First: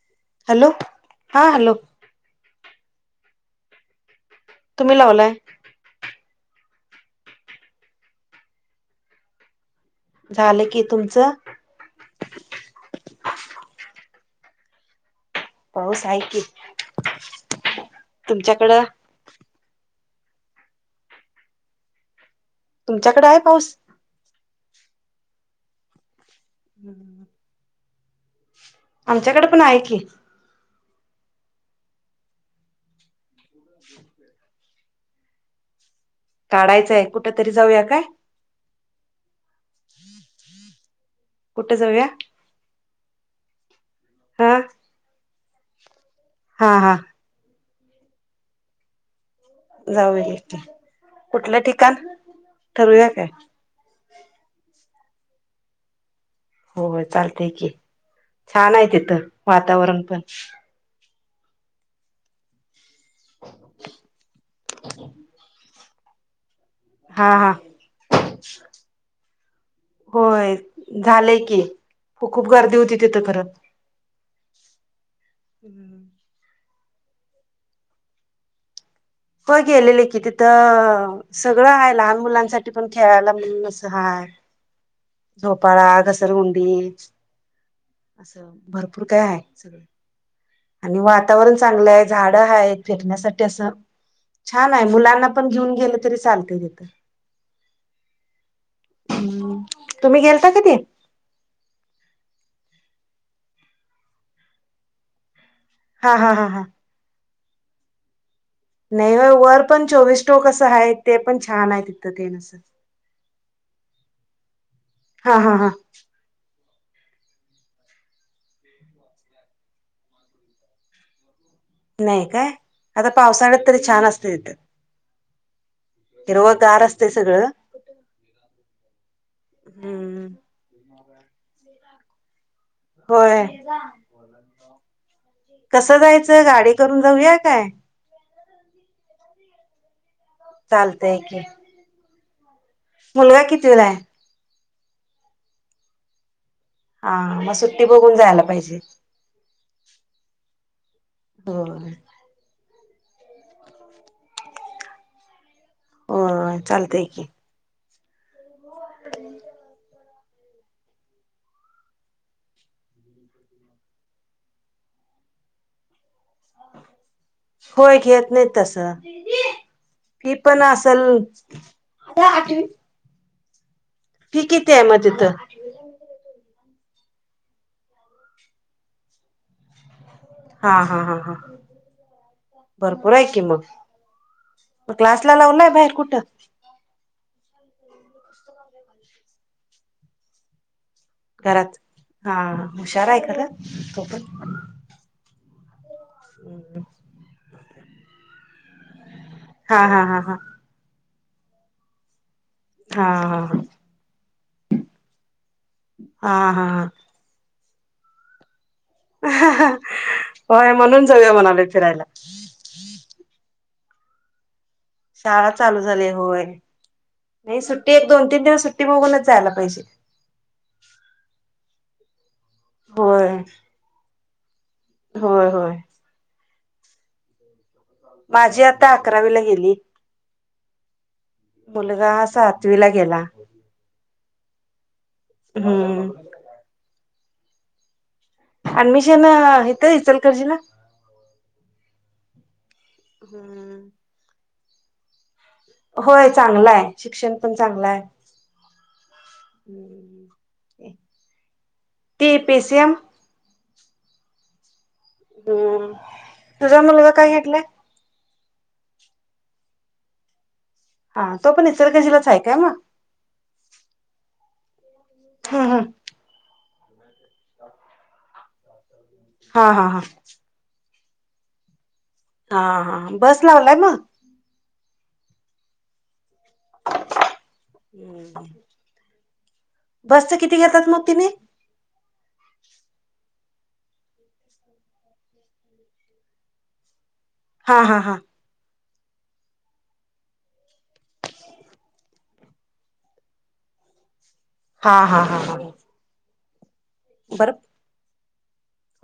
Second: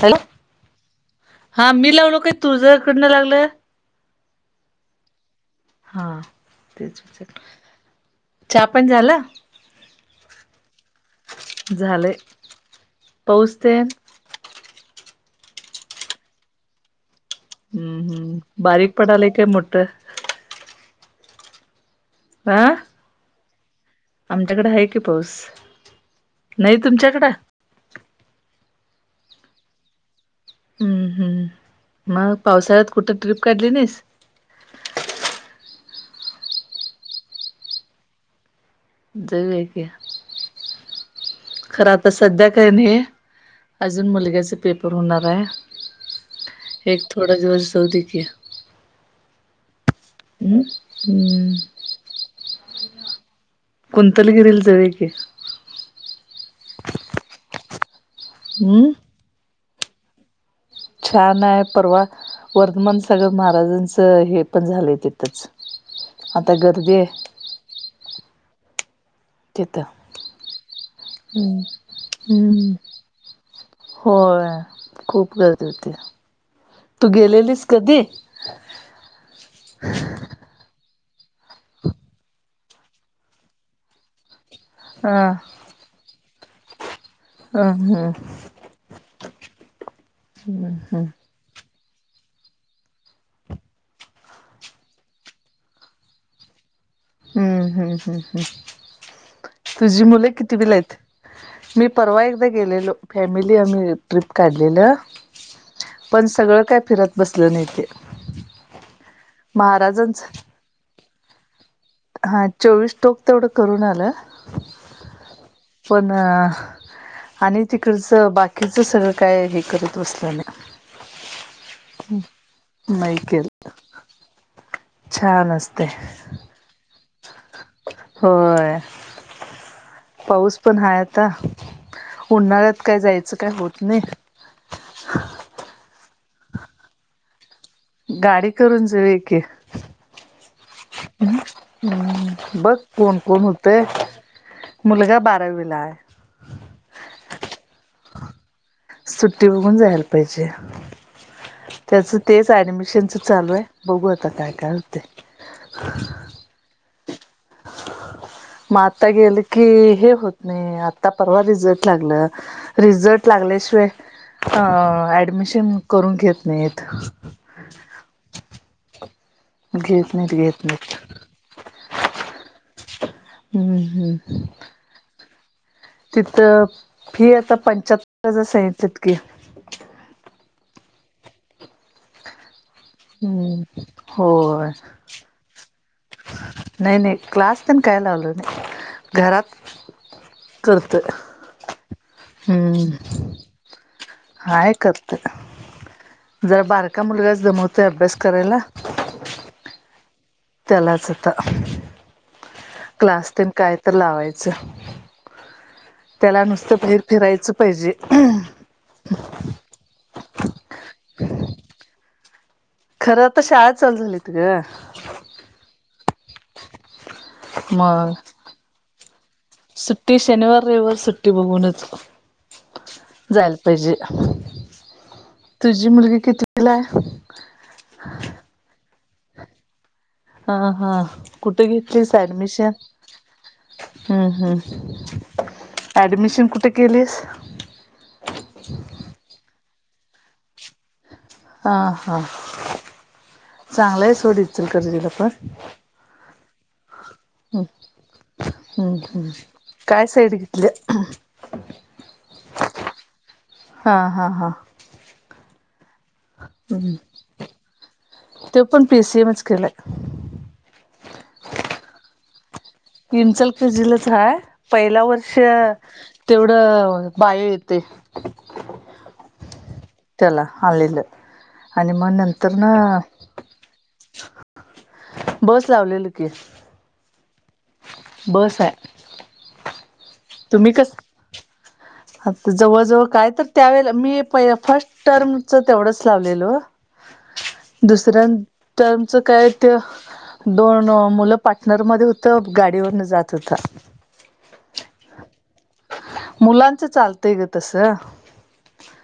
Hello हा मी लावलो काय तुझ्याकडनं लागलं तुम्ही लावलाय हा तेच चहा पण झाला झालं की तुमचं झाले पोचते पाऊस आहे की हम्म हम् तुमच्याकडं बारीक पडालाय काय मोठं ह तुमच्याकडे आहे पाऊस आमच्याकडे आहे की पाऊस नाही तुमच्याकड आमच्याकडे पण आहे की मग पावसाळ्यात कुठं ट्रीप काढली नाहीस काढायचंय कुठ तरी जाऊया काय जाऊक कुठे खरं जाऊया आता सध्या काही नाही अजून हा मुलग्याचा पेपर होणार आहे हा हा एक थोडा दिवस जाऊ दे की जाऊ ते हम्म हम्म कुठल्या ठिकाण ठरूया काय कुंतलगिरीला जवे की हो चालतय की छान आहे हम्म तिथं वातावरण पण छान आहे परवा वर्धमान सागर महाराजांचं हे पण झालंय तिथंच आता गर्दीे हां हां तिथं होय झालंय हम्म की खूप हम्म गर्दी होती तिथं खरं होय खूप गरज होती तू गेलेलीस कधी होे एल् लले कितेत सगळं आहे लहान मुलांसाठी पण खेळायला म्हणून असं हाय हं पपाळा घसरगुंडी हम्म असं भरपूर काय आहे सगळे आणि वातावरण चांगलं आहे झाडं आहेत फिरण्यासाठी असं छान आहे मुलांना पण घेऊन गेलं तरी चालते तथं हम्म हम्म हम् हम् हम्म तुझी तुम्ही मुले गेलता किती वीला कधी आहेत मी परवा एकदा गेलेलो फॅमिली आम्ही ट्रिप काढलेलं हा पण हा हा सगळं हा काय, फिरत बसलं नाही तेे. नाही हो. वर पण चोवीस ट्टोकसं आहे. ते पण छान आहे. तिथ. हा चोवीस टोक, तेवढं करून आलं हा, हा, हां. पण. आणि, तिकडचं बाकीचं सगळं काय, हे करत बसलं नाय. नाही काय? आता पावसाळ्यात तरी, छान असते तिथं. छान अस ते. हिरवं गार असते सगळं होय हम्म पाऊस पण हाय आता. उन्हाळ्यात काय जायचं होय काय होत नाही. कसं जायचं. गाडी करून जाऊया काय? गाडी करून जाऊया, की. चालतय की. हम्म. बघ कोण कोण मुलगा होते. कितवीला आहे मुलगा बारावीला आहे. हा, मग सुट्टी बघून जायला पाहिजे. सुट्टी बघून जायला पाहिजे. होय त्याच तेच, ऍडमिशनच चालूये. बघू आता काय काय होतय. होय, चालतय की. मग आता गेलं की, हे होत नाही. आता परवा रिझल्ट लागलं. रिझल्ट लागल्याशिवाय. ऍडमिशन करून घेत नाहीेयेत. होय, घेत नाहीत तस. घेत नाहीत ही पण घेत नाहीत असल, आठवी हम्म, हम्म. कितीये म तिथं. तिथं फी आता, पंच्याहत्तर हजार. सागीतलेत. की. हा हा हा हा. भरपूर हम्म, होय. क्लास ला लावलाय? बाहेर कुठं. नाही नाही. क्लास तन काय लावलं नाही. घरात करतोय. घरात हा हा. हम्म हुशार आहे खरा. तो पण. हाय करतोय जरा बारका मुलगा जमवतोय. अभ्यास करायला. हा हा हा हा. त्यालाच आता. क्लास हा तेन काय तर लावायचं. त्याला हा हा नुसतं. हा बाहीर फिरायचं पाहिजे. होय, म्हणून जाऊया म्हणाले फिरायला. ह ह [inaudible] खरं अता. शाळा चालू झाली त ग. शाळा चालू झाली होय. नाही सुट्टी. एक मग दोन तीन दिवस सुट्टी बघूनच जायला पाहिजे. ती शनिवार, रविवार सुट्टी बघूनच. होय जायला पाहिजे. होय होय तुझी मुलगी कितीवीलाय. माझी आता, अकरावीला गेली. हा, हा. कुठे घेतलीस मुलगा ऍडमिशन. सातवीला गेला हम्म, हम्म. हम्म ऍडमिशन कुठे केलेस. अऍडमिशन येथ. इचलकरंजी ला. हां हां. चांगलय सोड इचलकरंजी पण. होय, चांगलाय शिक्षण. पण ह. चांगलं आहे हम्म हम्म. काय साईड घेतल्या? ते पीसी एम. हां हां हां. हम्म तुझा मल का काय घटले ते पण पी सी एमच केलंय हा तो पण इतर कशीीलाच आहेय काय मग हिंचलखेर जिलच हय पहिला वर्ष हम्म हम्म तेवढं बाहे येते हा हा हा आलेलं आणि मग नंतर हा ना हा बस लावलाय मग बस लावलेल की हम् बस आहे बस तर किती घेतात मग तिने आ जवळजवळ काय तर त्यावेळे मी प फर्स्ट टर्मच तेवढंच लावलेलो हा हा हा दुसऱ्या टमचं काय ते दोन मुलं पार्टनर मध्ये होतं गाडीवरन जात होता हा हा हा ह मुलांचं चालतंय ग तस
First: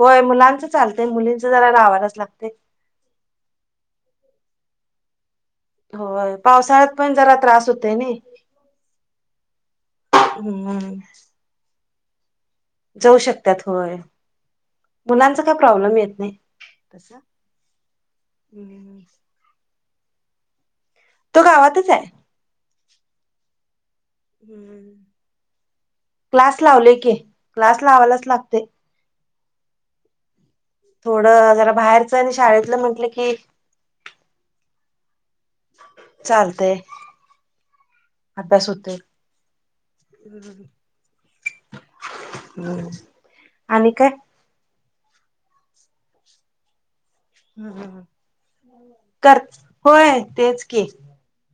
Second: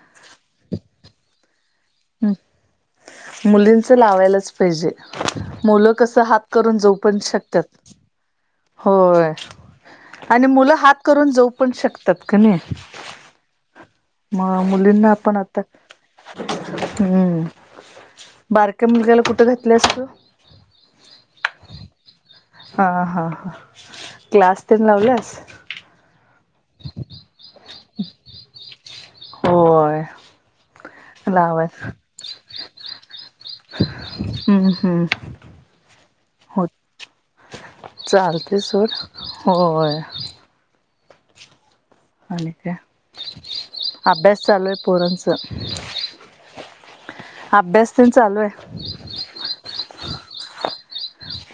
होय मुलांचं चालतय मुलींचं जरा लावाला ह् मुलींच लावायलाच पाहिजे मुलं कस होय हात करून जाऊ पावसाळ्यात पण जरा त्रास शकतात. होतय नाही होय आणि मुलं हम्म हात करून जाऊ पण शकतात का नाही. जाऊ शकत होय मा मुलींना आपण मुलांचा काय आत प्रॉब्लेम येत नाही तसा. हम्म बारक्या हम्म. मुलग्याला कुठं घातलयेस तू. तो गावातच आहे हां हां हं क्लास तेन लावल्यांस क्लास लावलेई की क्लास लावायंलाच लागतोय. होय थोडं लावाय जरा बाहेरच आणि शाळेतलं म्हंटलं की हम्म हम्म. हो चालतंय चालते अभ्यास सर होतोय. होय आणि काय सलवे परणच हम्म चालू आहे कर होय तेच केी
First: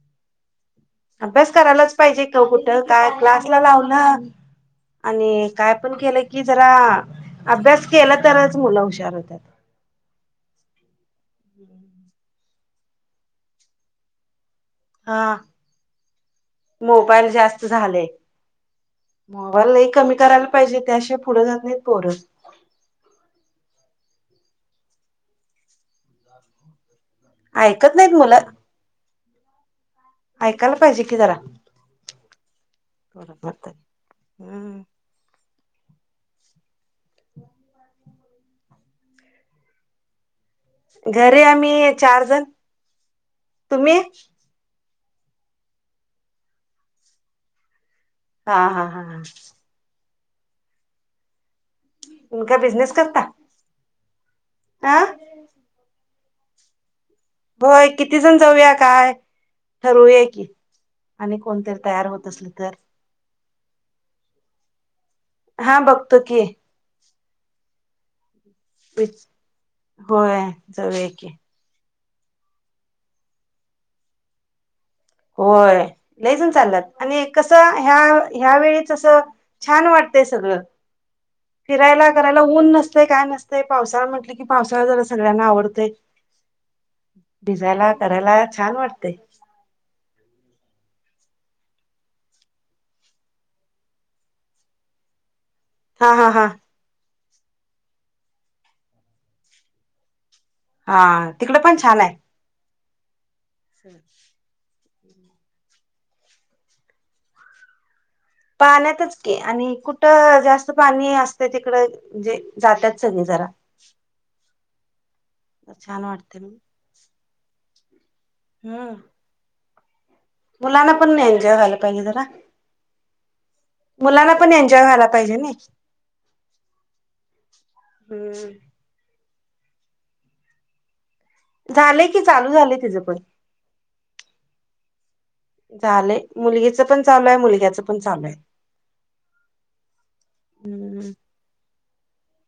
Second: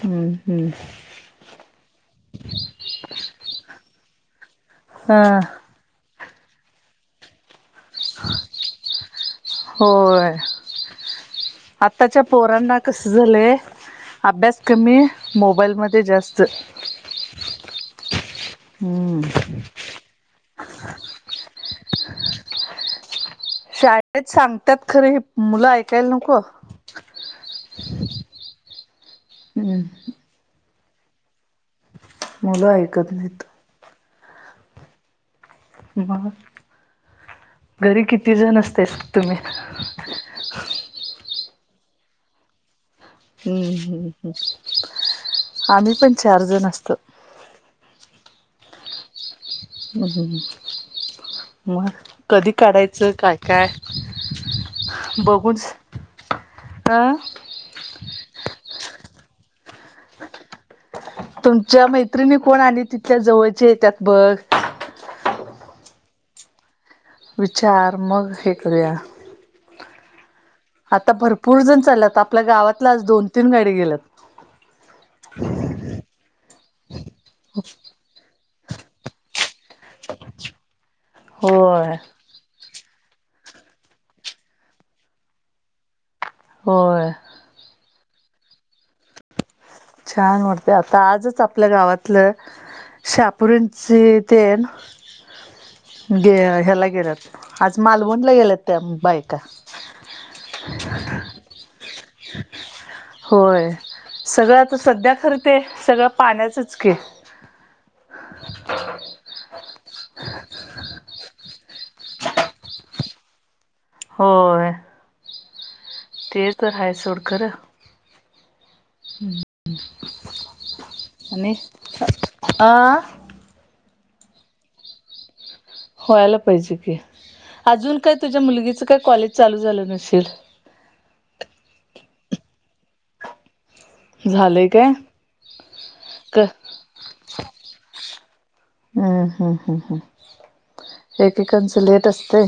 हम्म हम्म अभ्यास करायलाच पाहिजे का कुठं काय क्लासला लावलं हा आणि काय पण केलं की जरा अभ्यास केला तरच मुलं हुशार होतात. होय आत्ताच्या पोरांना कसं झालंय अभ्यास कमी हा मोबाईलमध्ये जास्त मोबाईल हम्म वा लय कमी करायंला पाहिजे त्यांशिवाय पुढे जातं नाहीतं पोरं शाळेत सांगतात खरं मुलं ऐकायंला नको ऐकत नाहीत मुल हम्म ऐकायला पाहिजे कि जरा. मुलं ऐकत नाहीत हम् मग घरी किती जण असतेस तुम्ही घरी आम्ही चार जण. हम्म तुम्ही हम्म हम् आम्ही पण चार जण असतो. हा हा हा हम्् मग कधी तुमचा बिझनेस काढायचं करता काय काय हा बघूच भय किती, जण जाऊया काय ठरवूया की, आणि कोणतरी तुमच्या तयार होत मैत्रिणी असल कोण तर आणि तिथल्या जवळच्या येत्यात बघ. हा, बघतो की, विचार मग हे करूया होय, जाऊया आता की भरपूर जण चालल्यात, आपल्या गावातलाच आज दोन -तीन गाडी गेल्यात. होय, लय जण चाललात आणि कसं ह्या, ह्या वेळीच जस छान वाटतय सगळं होय फिरायला करायला ऊन नसते, काय नसते, पावसाळा म्हटले की, पावसाळा जरा सगळ्यांना आवडतय. होय, भिजायला, करायला छान वाटतंय. छान वाटतंय, आता आजच आपल्या गावातलं हा [unintelligible] हा गे हा ह्याला गेल्यात, आज मालवणला गेल्यात त्या बायका. हा तिकडे पण छान आहे. होय, सगळं तर सध्या खरं ते सगळं पाण्याचच की. पाण्यातच की, आणि कुठं जास्त पाणी असत तिकड म्हणजे जातात. सगळी जरा होय, छान वाटते मग ते तर हाय, सोड खरं. हम्म [inaudible] मुलांना पण नाही. आणि एन्जॉय झाला पाहिजे जरा, अ मुलांना पण एन्जॉय व्हायला पाहिजे नाही. व्हायला पाहिजे की, अजून काय तुझ्या हम्म मुलगीच काय, कॉलेज चालू झालं नसेल. झालंय, की चालू झालंय तिचं पण झालंय काय झालेय, क मुलगीच पण चालू आहे. मुलग्याच पण चालू आहे. हम्म, हम्म, हम्म, हम्म एकेकांच लेट असते.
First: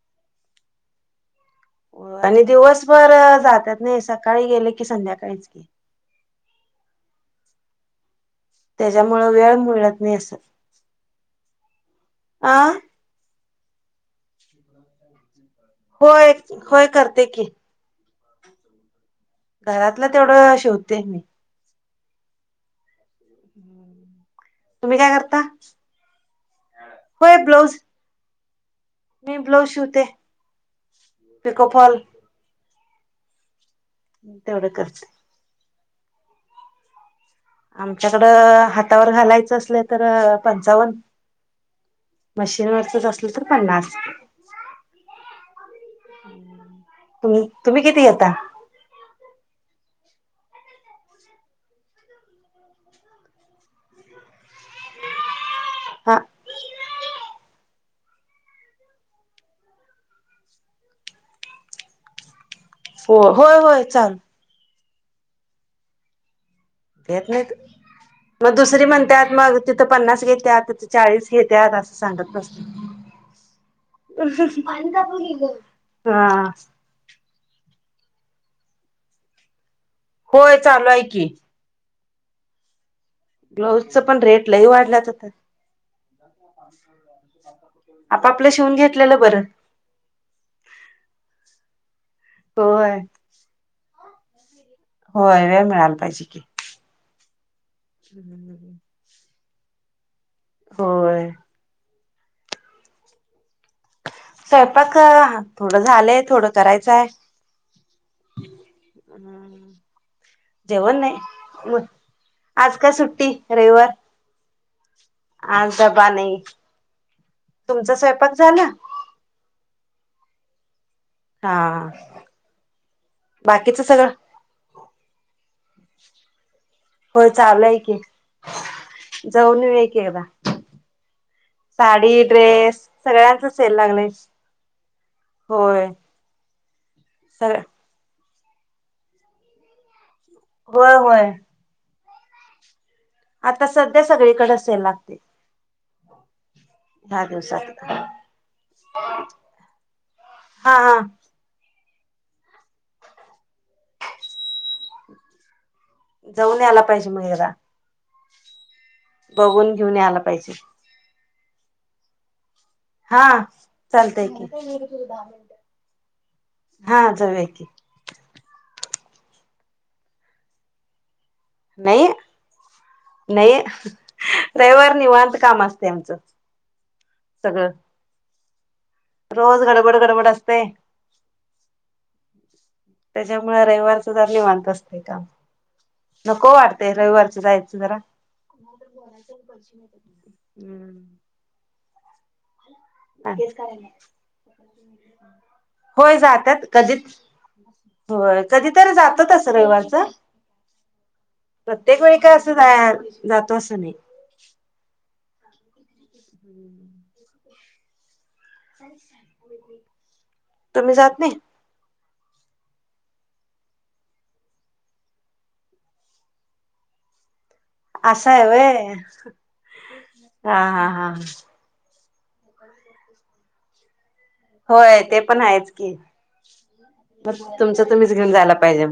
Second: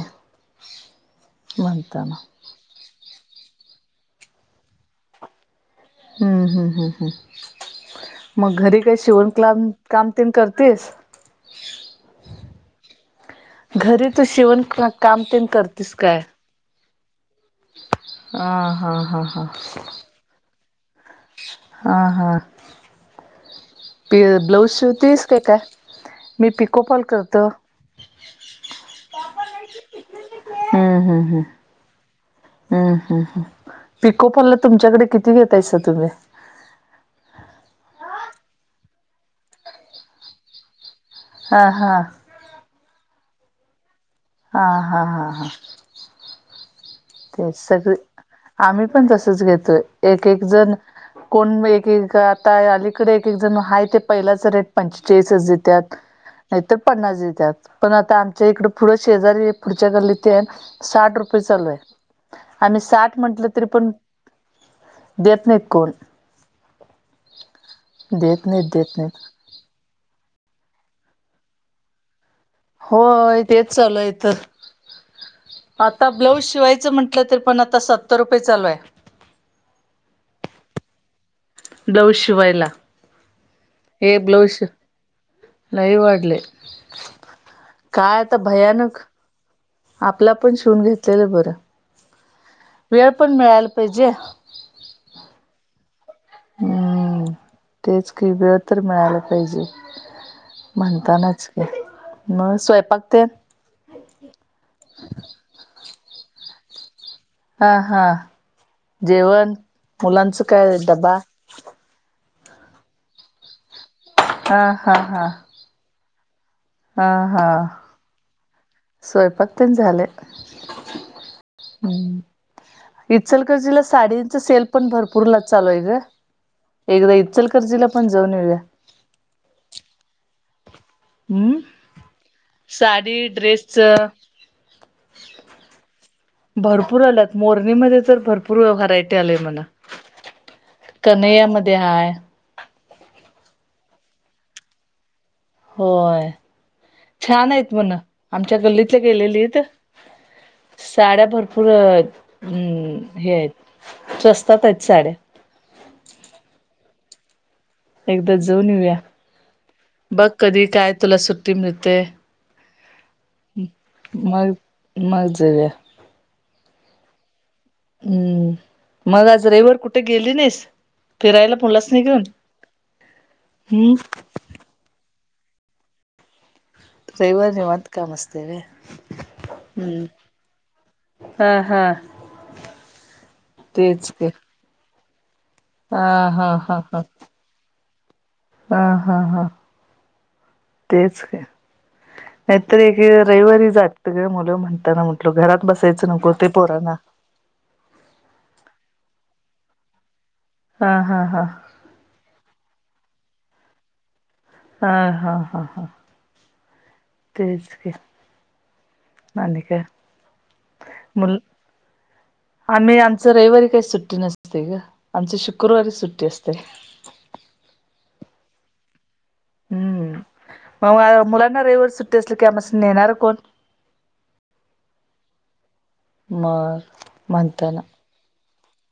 [unintelligible] आणि दिवसभर जातात नाही. सकाळी गेले की, संध्याकाळीच की, हम्म, हम्म, हम्म, हम मग, घरी काही त्याच्यामुळं शिवण वेळ क्लाम मिळत काम नाही तेन असं करतेस. अ घरी तू शिवण काम तेन कर होय, होय करते की, हा, हा, हा, हा घरातलं तेवढं शिवते मी. हा, हा, हा ब्लाऊज तुम्ही काय शिवतेस, करता का काय मी पिको फॉल होय करतो. ब्लाऊज [inaudible] मी ब्लाऊज शिवते, हम्म हम्म हम्म पिको फॉल हम्म, हम, हम, पिको फॉल तेवढं करते तुमच्याकडे किती घेतायसा तुम्ही आमच्याकडं हातावर घालायचं असलं तर पंचावन्न. हा, हा मशीन वरचं असल तर पन्नास. हा, हा, हा, हा [inaudible] ते, तुम्ही सगळी किती घेता आम्ही पण तसच घेतोय. एक, एक जण कोण एक एक घर, आता अलीकडे एक एक जण आहे ते पहिलाच रेट पंचेचाळीस ह देत. त्यात, हा नाहीतर पन्नास देत्यात. पण आता आमच्या इकड, पुढं शेजारी पुढच्या गल्ली ते आहे. साठ रुपये चालू आहे. आम्ही साठ हो म्हटल होय तरी होय पण, चाल देत नाहीत कोण? देत नाहीत देत म नाहीत दुसरी देत नाहीत म्हणत्यात मग तिथं पन्नास घेत्यात, तिथ चाळीस घेत्यात, अस सांगत अस हो तेच चालूय इथं आता हा ब्लाऊज शिवायचं म्हण टलं तर पण आता सत्तर रुपये चालू आहे. होय चालू आहे की. ब्लॉऊज शिवायला ब्लाऊजच हे पण रेट ब्लॉउश लई वाढल्यात आता लयी वाढले. काय आता आपापलं शिवून भयानक घेतलेलं बरं आपल पण शिवून घेतलेलं बर. होय वेळ पण मिळायला पाहिजे. होय वेळ मिळाला पाहिजे की हूं तेच काही वेळ तर मिळाला पाहिजे. होय म्हणतानाच का मग स्वयंपाक ते? स्वयंपाक करा थोडं झालंय थोडं करायचाय. हा हा जेवण मुलांचं काय जेवण डबा? नाही मग आज काय सुट्टी रविवार. हा हा हा! आज डबा नही. हा हा स्वयंपाक तेन झालंय. हा हूं बाकीच इचलकजीला सगळं साडी च सेल पण भरपूर ला चालू आहे ग, एकदा होय चालूय इचलकरर्जीला की पण जाऊन येऊया. जाऊन येऊ की एकदा. हम्म साडी ड्रेस साडी सगळ्यांच सेल ड्रेसच लागलाय होय. भरपूर आलात सगळ मोरणीमध्ये तर भरपूर व्हरायटी आलीय म्हना होय होय कनयामध्ये हाय. आता सध्या सगळीकडे सेल लागतय. होय छान आहेत दिवसात म्हण, आमच्या गल्लीतल्या गेलेलीत. हा हा! फुर हूं हे आहेत स्वस्तात आहेत साड्या. जाऊन यायला पाहिजे मग एकदा. एकदा जऊन येऊया, बघून घेऊन यायला बघ पाहिजे कधी काय तुला सुट्टी मिळते? हा चालत हे मग की, मग जाऊया हा जाऊ या की. हूं मग आज रविववर कुठे गेली नाहीस, फिरायला मुलासनी नही घेऊन नही हम्म रविवार निवांत काम असत आमचं. रविवार सगळं निवांत काम असत ग. रोज गडबड, गडबड असतय. हा हा त्याच्यामुळ रविवारच तेच जरा की निवांत असतय काम. हा नको हा हा वाटतय हा रविवारच जायचं जरा. हा हा हा हूं! तेच की [inaudible] नाहीतर एक रविवारी जात ग मुलं म्हणताना, म्हटल घरात बसायचं होय नको ते जातात कधी पोराना. होय कधीतरी जातातसं रविवारचं हा हा हा! प्रत्येक वेळी काय असं जा जातो असं नाही. हा हा हा हा! हम्म [inaudible] तेचकी तुम्ही जात नाही? मुल आम्ही आमच रविवारी काही सुट्टी नसते ग, आमची शुकुरवारी सुट्टी असते. असं आहेवय. हम्म मग मुलांना रविवार सुट्टी असली की आमस नेणार कोण? होय ते पण आहेच की मग मग तुमच म्हणताना तुम्हीच घेऊन जायला पाहिजे.